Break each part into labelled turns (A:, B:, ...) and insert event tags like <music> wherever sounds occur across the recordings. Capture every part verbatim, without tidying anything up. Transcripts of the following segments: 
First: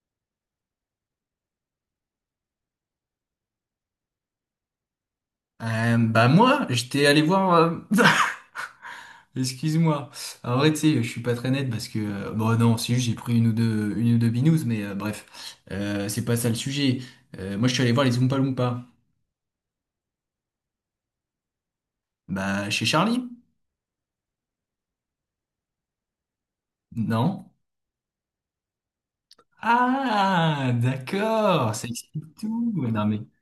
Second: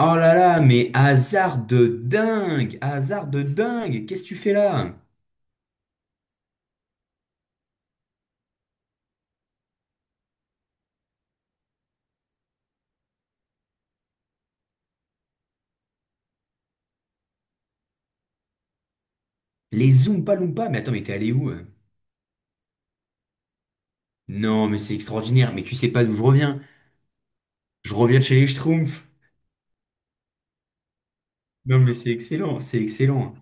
A: Oh là là, mais hasard de dingue! Hasard de dingue! Qu'est-ce que tu fais là?
B: Euh, bah moi, j'étais allé voir. euh, <laughs> Excuse-moi. En vrai, tu sais, je suis pas très net parce que euh, bon non, si j'ai pris une ou deux, une ou deux binous, mais euh, bref, euh, c'est pas ça le sujet. Euh, moi, je suis allé voir les Oompa Loompa.
A: Les Zoompa Loompa? Mais attends, mais t'es allé où? hein
B: Bah chez Charlie?
A: Non, mais c'est extraordinaire, mais tu sais pas d'où je reviens.
B: Non.
A: Je reviens de chez les Schtroumpfs.
B: Ah, d'accord,
A: Non,
B: ça
A: mais c'est
B: explique
A: excellent,
B: tout.
A: c'est
B: Ouais, non mais.
A: excellent.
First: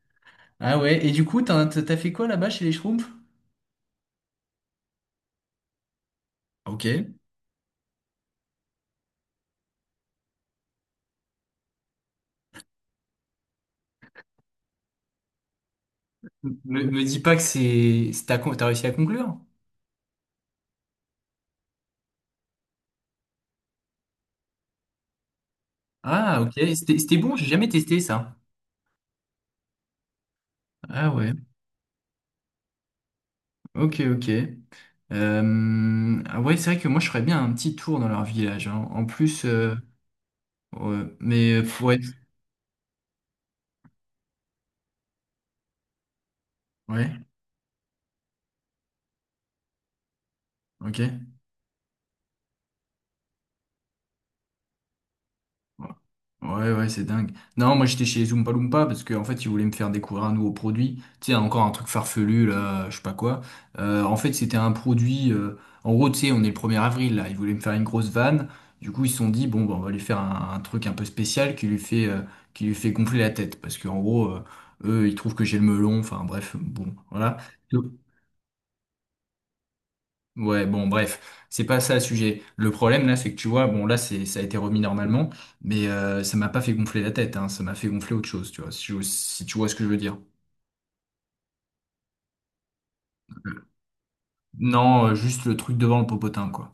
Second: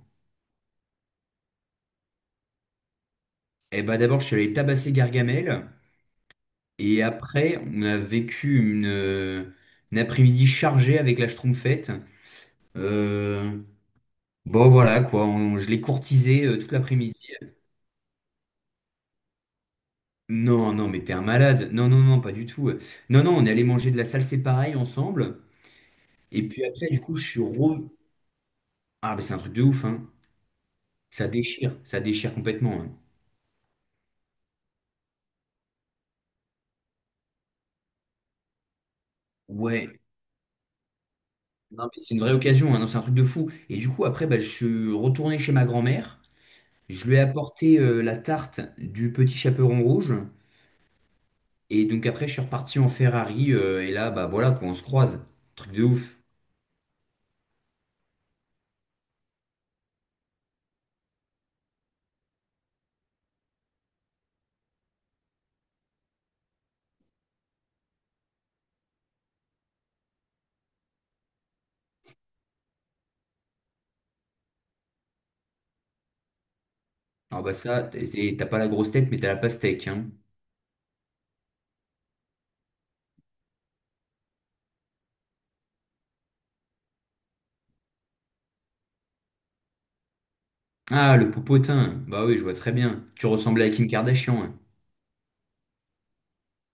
B: Ah ouais. Et du coup, t'as t'as fait quoi là-bas chez les Schtroumpfs?
A: Eh ben d'abord, je suis allé tabasser Gargamel, et
B: Ok.
A: après, on a vécu une, euh, une après-midi chargée avec la Schtroumpfette. Euh, bon voilà quoi, on- je l'ai courtisé euh, toute
B: Me, me
A: l'après-midi.
B: dis pas que c'est, c'est- t'as, con- t'as réussi à conclure?
A: Non, non, mais t'es un malade. Non, non, non, pas du tout. Non, non, on est allé manger de la salsa pareil ensemble.
B: Ah
A: Et
B: ok.
A: puis après,
B: C'était
A: du coup,
B: c'était
A: je
B: bon.
A: suis
B: J'ai jamais
A: re...
B: testé ça.
A: Ah, mais c'est un truc de ouf, hein.
B: Ah
A: Ça
B: ouais.
A: déchire, ça déchire complètement. hein.
B: Ok, ok. Euh, ah ouais, c'est vrai que moi, je ferais bien un petit tour dans leur village, hein. En plus, euh,
A: Ouais.
B: ouais, mais euh,
A: Non,
B: ouais,
A: mais c'est une vraie occasion, hein. Non, c'est un truc de fou. Et du coup, après, bah, je suis retourné chez ma grand-mère. Je
B: ouais,
A: lui ai apporté euh, la tarte du petit chaperon rouge.
B: ok.
A: Et donc après, je suis reparti en Ferrari. Euh, et là, bah voilà, quoi, on se croise. Truc de ouf.
B: Ouais, ouais, c'est dingue. Non, moi j'étais chez Zoompa Loompa parce qu'en fait ils voulaient me faire découvrir un nouveau produit. Tu sais, encore un truc farfelu, là, je sais pas quoi. Euh, en fait, c'était un produit. Euh, en gros, tu sais, on est le premier avril là. Ils voulaient me faire une grosse vanne. Du coup, ils se sont dit, bon, bah, on va lui faire un, un truc un peu spécial qui lui fait, euh, qui lui fait gonfler la tête. Parce qu'en gros, euh, eux, ils trouvent que j'ai le melon. Enfin, bref, bon, voilà.
A: Alors bah ça, t'es- t'as pas la grosse tête, mais t'as la pastèque, hein.
B: Ouais, bon, bref, c'est pas ça le sujet. Le problème là, c'est que tu vois, bon là, c'est ça a été remis normalement, mais euh, ça m'a pas fait gonfler la tête, hein, ça m'a fait gonfler autre chose, tu vois, si, tu si tu vois ce que je veux dire.
A: Ah, le popotin. Bah oui, je vois très bien. Tu ressemblais à Kim Kardashian. hein.
B: Non, euh, juste le truc devant le popotin, quoi.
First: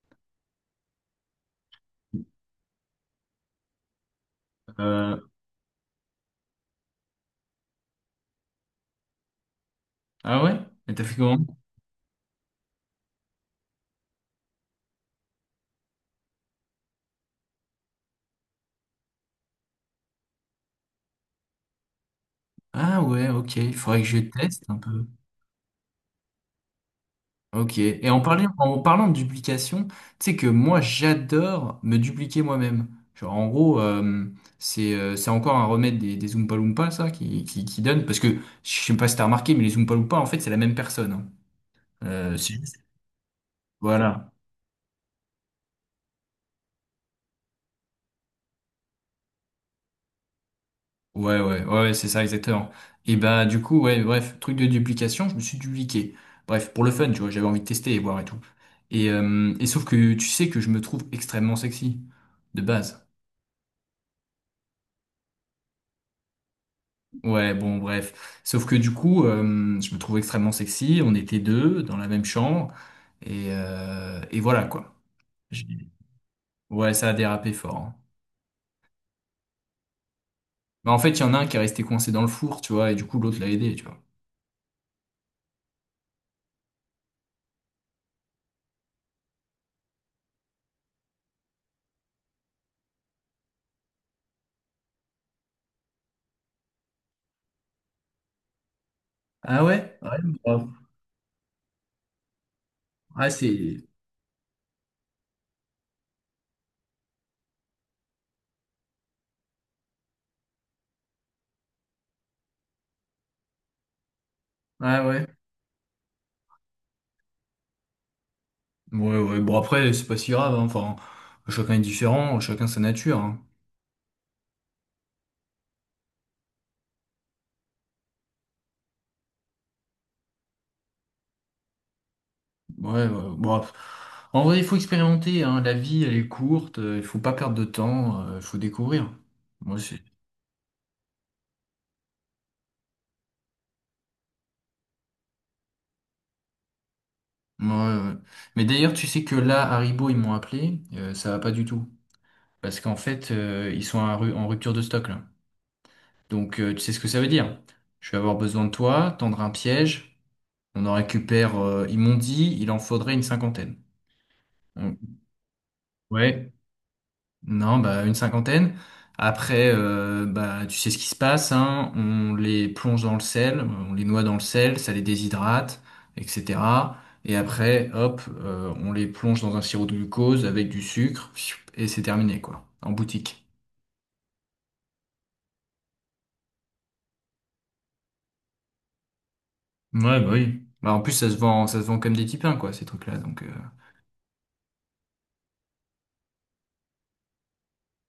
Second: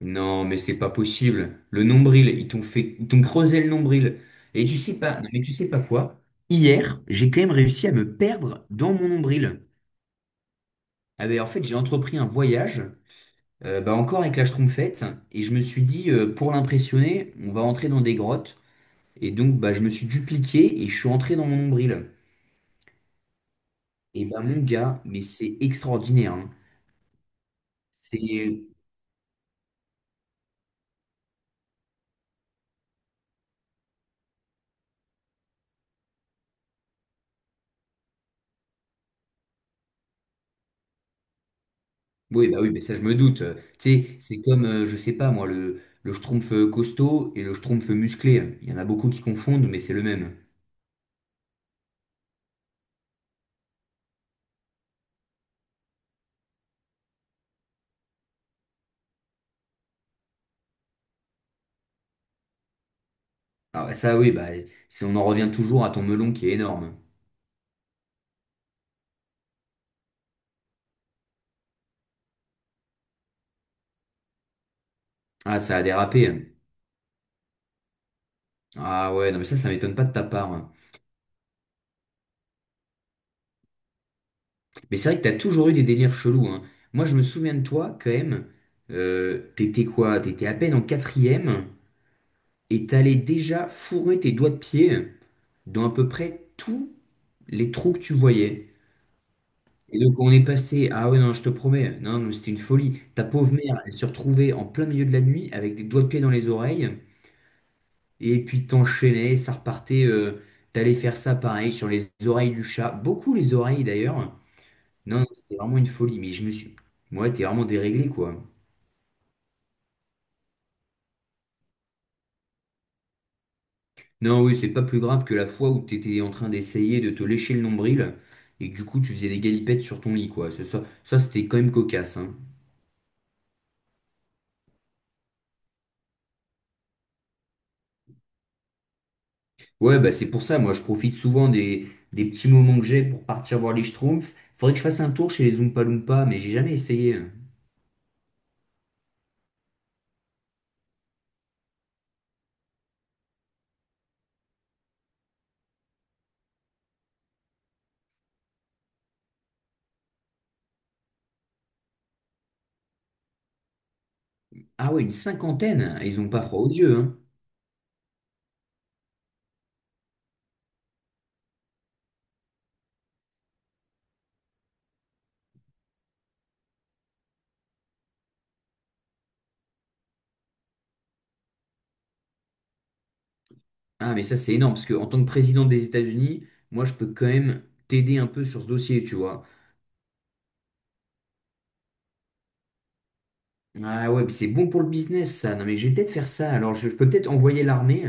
A: Non, mais c'est pas possible. Le nombril, ils t'ont fait, ils t'ont creusé le nombril. Et tu sais
B: Euh,
A: pas, non, mais tu sais pas quoi? Hier, j'ai quand même réussi à me perdre dans mon nombril.
B: ah ouais? Mais t'as fait
A: Ah
B: comment?
A: ben, en fait, j'ai entrepris un voyage, euh, bah encore avec la Schtroumpfette, et je me suis dit, euh, pour l'impressionner, on va entrer dans des grottes. Et donc, bah, je me suis dupliqué et je suis entré dans mon nombril.
B: Ah ouais, ok, il faudrait que je
A: Et bah, mon
B: teste un
A: gars,
B: peu.
A: mais c'est extraordinaire. hein.
B: Ok. Et en
A: C'est
B: parlant, en parlant de duplication, tu sais que moi j'adore me dupliquer moi-même. Genre en gros, euh, c'est euh, c'est encore un remède des, des Oompa Loompa, ça, qui, qui, qui donne. Parce que je sais pas si t'as remarqué, mais les Oompa Loompa, en fait, c'est la même personne, hein. Euh,
A: Oui,
B: c'est
A: bah oui,
B: juste-
A: mais ça je me doute. Euh, Tu sais,
B: Voilà.
A: c'est comme, euh, je sais pas moi, le, le schtroumpf euh, costaud et le schtroumpf musclé. Il y en a beaucoup qui confondent, mais c'est le même.
B: Ouais, ouais, ouais, ouais, c'est ça, exactement. Et bah du coup, ouais, bref, truc de duplication, je me suis dupliqué. Bref, pour le fun, tu vois, j'avais envie de tester et voir et tout. Et, euh, et sauf que tu sais que je me trouve extrêmement sexy, de base.
A: Ah bah ça oui, bah si on en revient toujours à ton melon qui est énorme.
B: Ouais, bon, bref. Sauf que du coup, euh, je me trouvais extrêmement sexy. On était deux dans la même chambre. Et, euh, et voilà, quoi.
A: Ah,
B: J'ai-
A: ça a dérapé.
B: Ouais, ça a dérapé fort, hein.
A: Ah ouais, non mais ça, ça m'étonne pas de ta part. hein.
B: Mais en fait, il y en a un qui est resté coincé dans le four, tu vois, et du coup, l'autre l'a aidé, tu vois.
A: Mais c'est vrai que t'as toujours eu des délires chelous, hein. Moi je me souviens de toi quand même. Euh, t'étais quoi? T'étais à peine en quatrième et t'allais déjà fourrer tes doigts de pied dans à peu près tous les trous que tu voyais.
B: Ah ouais?
A: Et
B: Ouais,
A: donc on est
B: bah,
A: passé, ah ouais non, je te promets, non, non, c'était une folie. Ta
B: ah,
A: pauvre mère,
B: c'est...
A: elle se retrouvait en plein milieu de la nuit avec des doigts de pied dans les oreilles, et puis t'enchaînais, ça repartait, euh, t'allais faire ça pareil sur les oreilles du chat, beaucoup les oreilles d'ailleurs.
B: Ah
A: Non, non,
B: ouais.
A: c'était vraiment une folie, mais je me suis, moi, t'es vraiment déréglé quoi.
B: Ouais, ouais. Bon, après, c'est pas si grave, hein. Enfin, chacun est différent, chacun sa nature, hein.
A: Non, oui, c'est pas plus grave que la fois où t'étais en train d'essayer de te lécher le nombril et que du coup tu faisais des galipettes sur ton lit quoi. Ça, ça, ça, c'était quand même cocasse, hein.
B: Ouais, ouais. Bon, en vrai, il faut expérimenter, hein. La vie, elle est courte, euh, il faut pas perdre de temps, euh, il faut découvrir. Moi, c'est...
A: Ouais, bah c'est pour ça, moi je profite souvent des, des petits moments que j'ai pour partir voir les Schtroumpfs. Faudrait que je fasse un tour chez les Oompa Loompa, mais j'ai jamais essayé.
B: Ouais, ouais, ouais. Mais d'ailleurs, tu sais que là, Haribo, ils m'ont appelé, euh, ça va pas du tout. Parce qu'en fait, euh, ils sont en ru- en rupture de stock là. Donc, euh, tu sais ce que ça veut dire. Je vais avoir besoin de toi, tendre un piège, on en récupère, euh, ils m'ont dit, il en faudrait une cinquantaine.
A: Ah
B: Donc,
A: ouais, une cinquantaine, ils ont pas
B: ouais.
A: froid aux yeux, hein.
B: Non, bah une cinquantaine. Après, euh, bah tu sais ce qui se passe, hein. On les plonge dans le sel, on les noie dans le sel, ça les déshydrate, et cetera. Et après, hop, euh, on les plonge dans un sirop de glucose avec du sucre, pfiou, et c'est terminé, quoi, en boutique.
A: Ah mais ça c'est énorme, parce que en tant que président des États-Unis, moi je peux quand même t'aider un peu sur ce dossier, tu vois.
B: Ouais, bah oui. Bah, en plus, ça se vend, ça se vend comme des tipins, quoi, ces trucs-là. Donc, euh,
A: Ah ouais, mais c'est bon pour le business ça, non mais je vais peut-être faire ça, alors je, je peux peut-être envoyer l'armée,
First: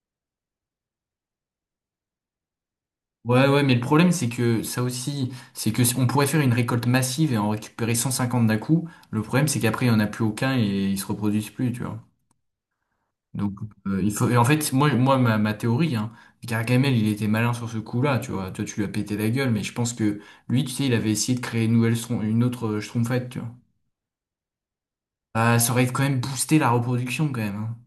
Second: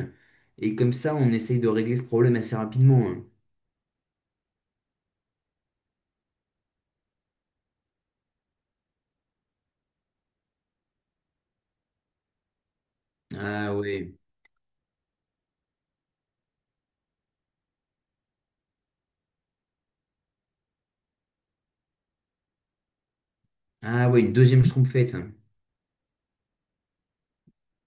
A: et comme ça on essaye de régler ce problème assez rapidement. hein.
B: ouais, ouais, mais le problème, c'est que ça aussi, c'est que on pourrait faire une récolte massive et en récupérer cent cinquante d'un coup. Le problème, c'est qu'après, il n'y en a plus aucun et ils se reproduisent plus, tu vois. Donc,
A: Ah
B: euh, il
A: ouais,
B: faut... Et en fait, moi, moi ma, ma théorie, hein, Gargamel, il était malin sur ce coup-là, tu vois. Toi, tu lui as pété la gueule, mais je pense que lui, tu sais, il avait essayé de créer une nouvelle, strom- une autre euh, Schtroumpfette, tu vois.
A: ah ouais, une deuxième Schtroumpfette. hein.
B: Ah, ça aurait quand même boosté la reproduction, quand même, hein.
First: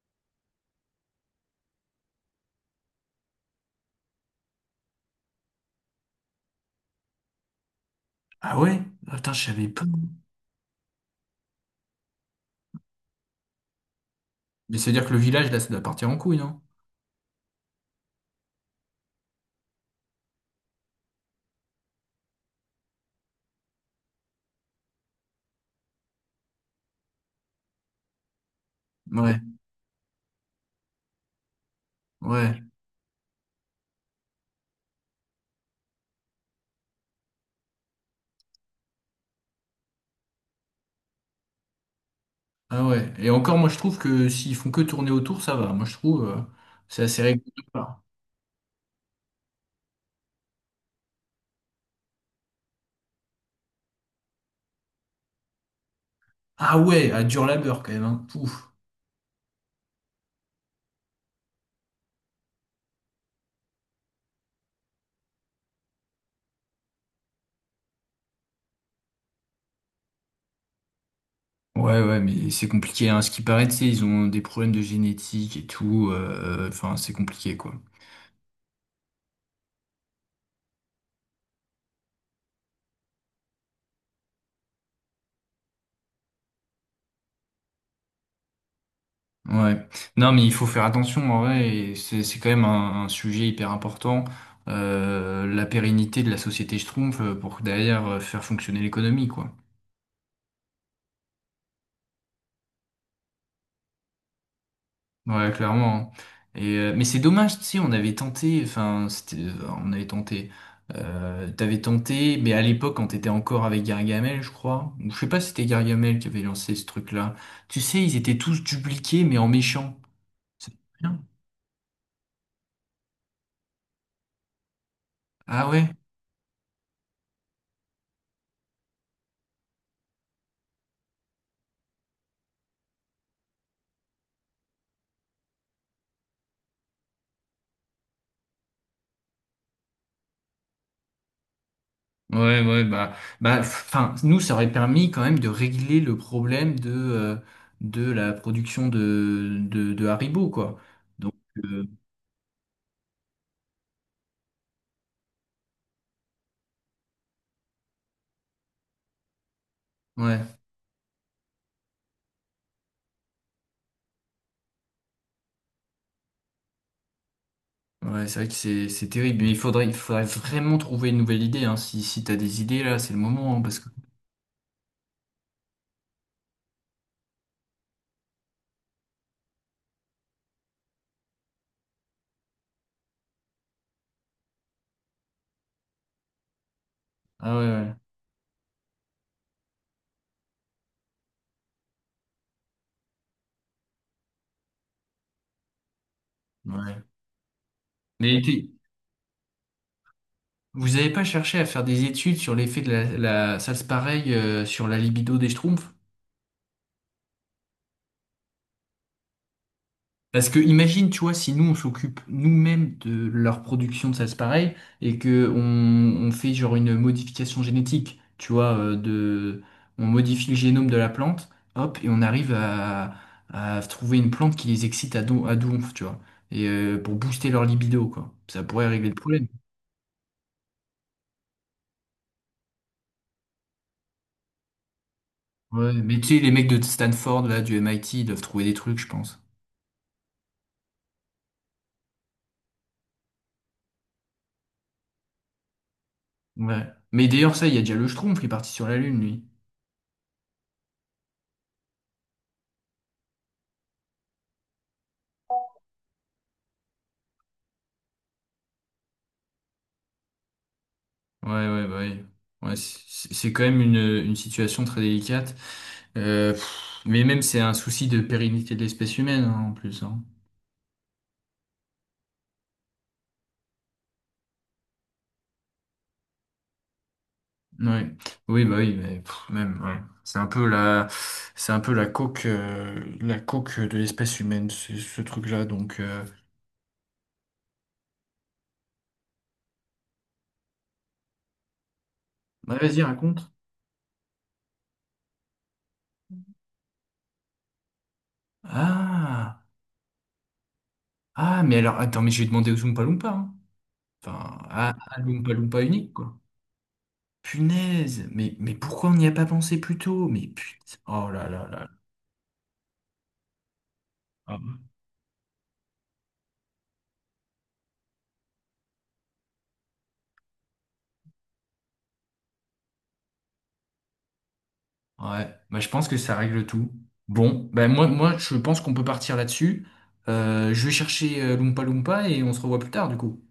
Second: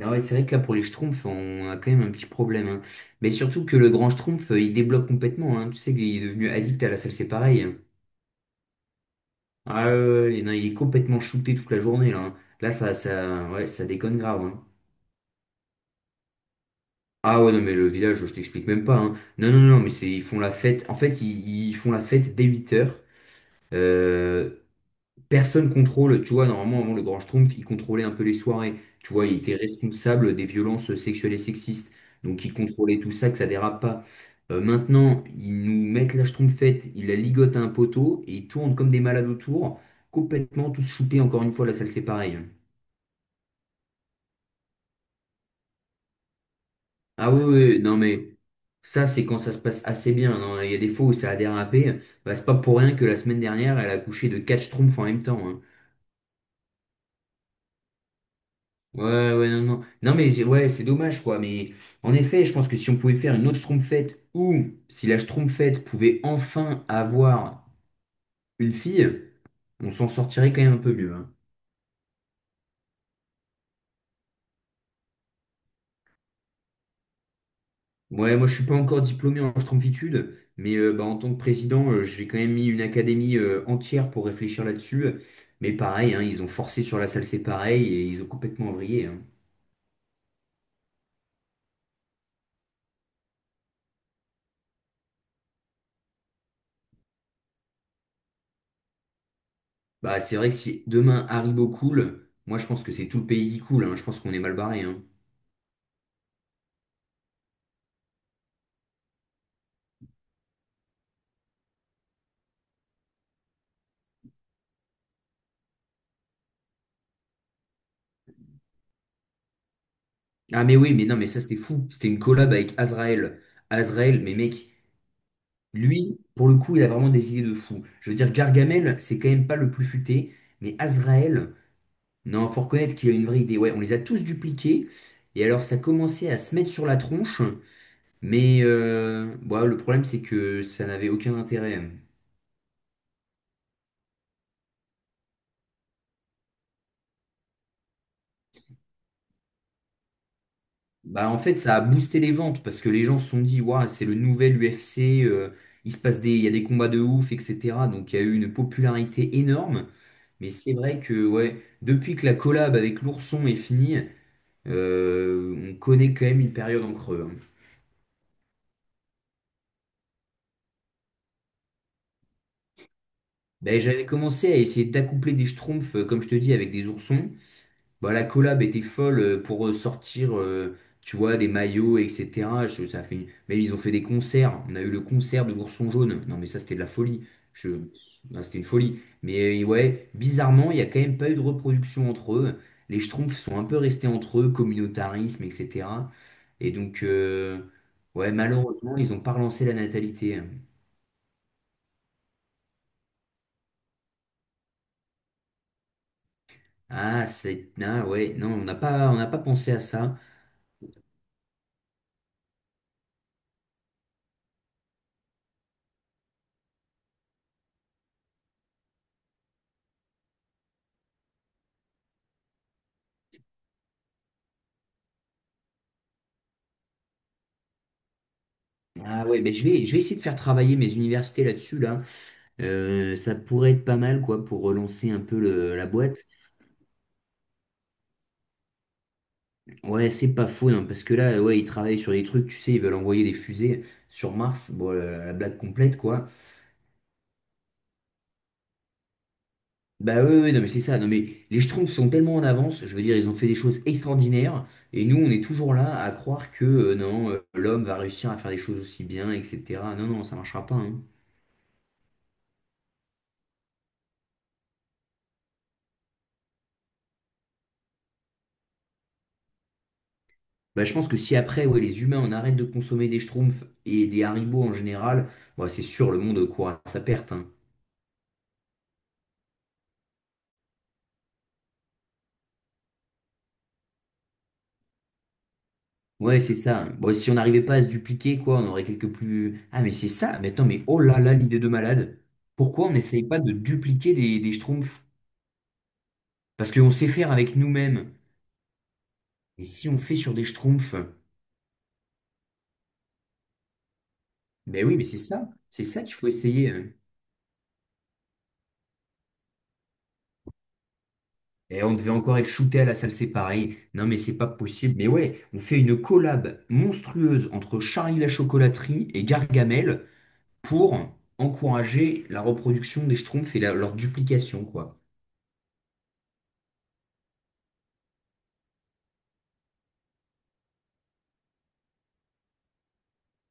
A: Ah ouais, c'est vrai que là, pour les Schtroumpfs, on a quand même un petit problème. hein. Mais surtout que le grand Schtroumpf, euh, il débloque complètement. hein. Tu sais qu'il est devenu addict à la salle, c'est pareil. hein.
B: Ah ouais? Ah, putain, je savais pas.
A: Ah ouais, ouais, ouais, ouais. non, il est complètement shooté toute la journée, là. hein. Là, ça, ça, ouais, ça déconne grave. hein.
B: Mais ça veut dire que le village, là, ça doit partir en couille, hein.
A: Ah ouais, non, mais le village, je t'explique même pas. hein. Non, non, non, mais c'est, ils font la fête. En fait, ils, ils font la fête dès huit heures euh, Personne contrôle, tu vois, normalement, avant le Grand Schtroumpf, il contrôlait un peu les soirées. Tu vois, il
B: Ouais,
A: était responsable des violences sexuelles et sexistes. Donc, il
B: ouais.
A: contrôlait tout ça, que ça dérape pas. Euh, maintenant, ils nous mettent la Schtroumpfette, ils la ligotent à un poteau et ils tournent comme des malades autour, complètement tous shootés. Encore une fois, la salle, c'est pareil.
B: Ah ouais. Et encore, moi, je trouve que s'ils font que tourner autour, ça va. Moi, je trouve, euh, c'est assez
A: Ah oui,
B: régulier.
A: oui, non, mais ça, c'est quand ça se passe assez bien. Non, il y a des fois où ça a dérapé. Bah, c'est pas pour rien que la semaine dernière, elle a couché de quatre Schtroumpfs en même temps. hein.
B: Ah ouais, à dur labeur, quand même, hein. Pouf.
A: Ouais, ouais, non, non. Non, mais j'ai- ouais, c'est dommage, quoi. Mais en effet, je pense que si on pouvait faire une autre Schtroumpfette ou si la Schtroumpfette pouvait enfin avoir une fille, on s'en sortirait quand même un peu mieux. hein.
B: Ouais, ouais, mais c'est compliqué, hein. Ce qui paraît, tu sais, ils ont des problèmes de génétique et tout. euh, euh, Enfin, c'est compliqué, quoi.
A: Ouais, moi, je suis pas encore diplômé en Schtroumpfitude, mais euh, bah, en tant que président, euh, j'ai quand même mis une académie euh, entière pour réfléchir là-dessus. Mais pareil, hein, ils ont forcé sur la salle, c'est pareil, et ils ont complètement vrillé. hein.
B: Ouais. Non, mais il faut faire attention, en vrai. Et C'est c'est quand même un, un sujet hyper important. Euh, la pérennité de la société schtroumpf euh, pour derrière euh, faire fonctionner l'économie, quoi.
A: Bah, c'est vrai que si demain Haribo coule, moi, je pense que c'est tout le pays qui coule. hein. Je pense qu'on est mal barré. hein.
B: Ouais, clairement, hein. Et, euh, mais c'est dommage, tu sais, on avait tenté, enfin, c'était, euh, on avait tenté, euh, t'avais tenté, mais à l'époque, quand t'étais encore avec Gargamel, je crois, ou je sais pas si c'était Gargamel qui avait lancé ce truc-là. Tu sais, ils étaient tous dupliqués, mais en méchant.
A: Ah
B: C'est
A: mais oui, mais non,
B: bien.
A: mais ça c'était fou. C'était une collab avec Azrael. Azrael, mais mec,
B: Ah ouais?
A: lui, pour le coup, il a vraiment des idées de fou. Je veux dire, Gargamel, c'est quand même pas le plus futé, mais Azrael, non, faut reconnaître qu'il a une vraie idée. Ouais, on les a tous dupliqués, et alors ça commençait à se mettre sur la tronche, mais euh, bah, le problème c'est que ça n'avait aucun intérêt.
B: Ouais, ouais, bah, bah, enfin, nous, ça aurait permis quand même de régler le problème de, euh, de la production de, de, de Haribo, quoi.
A: Bah
B: Donc,
A: en fait, ça a
B: euh,
A: boosté les ventes, parce que les gens se sont dit, waouh, c'est le nouvel U F C, euh, il se passe des, il y a des combats de ouf, et cetera. Donc il y a eu une popularité énorme. Mais
B: ouais.
A: c'est vrai que ouais, depuis que la collab avec l'ourson est finie, euh, on connaît quand même une période en creux. hein.
B: Ouais, c'est vrai que c'est c'est terrible, mais il faudrait, il faudrait vraiment trouver une nouvelle idée, hein. Si, si t'as des idées, là, c'est le moment, hein, parce
A: Ben,
B: que...
A: j'avais commencé à essayer d'accoupler des schtroumpfs, euh, comme je te dis, avec des oursons. Bah, la collab était folle euh, pour euh, sortir, euh, tu vois, des maillots, et cetera. Je- ça fait... une- Même ils ont fait des concerts. On a eu le concert de l'Ourson Jaune. Non, mais ça, c'était de la folie.
B: Ah
A: Je...
B: ouais,
A: Bah, c'était une folie. Mais euh, ouais, bizarrement, il n'y a quand même pas eu de reproduction entre eux. Les Schtroumpfs sont un peu restés entre eux, communautarisme, et cetera.
B: ouais.
A: Et
B: Ouais.
A: donc, euh, ouais,
B: Mais t'es-
A: malheureusement, ils n'ont pas relancé la natalité.
B: Vous avez pas cherché à faire des études sur l'effet de la, la... Ça se pareil euh, sur la libido des schtroumpfs?
A: Ah, c'est... Ah, ouais, non, on n'a pas, on n'a pas pensé à ça.
B: Parce que imagine, tu vois, si nous on s'occupe nous-mêmes de leur production de salse pareille et que on, on fait genre une modification génétique, tu vois, euh, de, on modifie le génome de la plante, hop, et on arrive à, à trouver une plante qui les excite à, don, à donf, tu vois, et euh, pour booster leur libido, quoi. Ça pourrait régler le
A: Ah ouais,
B: problème.
A: mais je vais, je vais essayer de faire travailler mes universités là-dessus, là. Euh, ça pourrait être pas mal quoi pour relancer un peu le- la
B: Ouais,
A: boîte.
B: mais tu sais, les mecs de Stanford, là, du M I T, ils doivent trouver des trucs, je pense.
A: Ouais, c'est pas faux hein, parce que là, euh, ouais, ils travaillent sur des trucs, tu sais, ils veulent envoyer des fusées sur Mars. Bon, euh, la, blague complète quoi.
B: Ouais. Mais d'ailleurs, ça, il y a déjà le Schtroumpf qui est parti sur la Lune, lui.
A: Bah ouais, ouais, non mais c'est ça. Non mais les Schtroumpfs sont tellement en avance. Je veux dire, ils ont fait des choses extraordinaires et nous, on est toujours là à croire que euh, non, euh, l'homme va réussir à faire des choses aussi bien, et cetera. Non non, ça marchera pas. hein.
B: Ouais, ouais, bah oui. Ouais, c'est c'est- c'est quand même une, une situation très délicate. Euh, pff, mais même, c'est un souci de pérennité de l'espèce humaine, hein, en plus, hein.
A: Bah, je pense que si après, ouais, les humains, on arrête de consommer des Schtroumpfs et des Haribo en général, ouais, c'est sûr, le monde court à sa perte. hein.
B: Ouais. Oui, bah oui, mais pff, même, ouais. C'est un peu la, c'est un peu la coque, euh, la coque de l'espèce humaine, ce, ce truc-là. Donc, euh...
A: Ouais, c'est ça. Bon, si on n'arrivait pas à se dupliquer, quoi, on aurait quelques plus. Ah, mais c'est ça. Mais attends, mais oh là là, l'idée de malade.
B: Bah,
A: Pourquoi on
B: vas-y,
A: n'essaye pas
B: raconte.
A: de dupliquer des, des schtroumpfs? Parce qu'on sait faire avec nous-mêmes.
B: Ah,
A: Et si on fait sur des schtroumpfs,
B: ah, mais alors, attends, mais j'ai demandé aux Oompa Loompa, hein. Enfin,
A: ben
B: à,
A: oui, mais c'est
B: à
A: ça.
B: l'Oompa Loompa
A: C'est ça
B: unique,
A: qu'il faut
B: quoi.
A: essayer. hein.
B: Punaise, mais, mais pourquoi on n'y a pas pensé plus tôt? Mais putain, oh là là
A: Et
B: là.
A: on devait encore être shooté à la salle séparée. Non, mais c'est pas possible. Mais ouais, on fait une collab monstrueuse entre Charlie la chocolaterie et Gargamel pour encourager la reproduction des schtroumpfs et la- leur duplication, quoi.
B: Ouais, bah, je pense que ça règle tout. Bon, ben moi, moi je pense qu'on peut partir là-dessus. Euh, je vais chercher euh, Loompa Loompa et on se revoit plus tard du coup.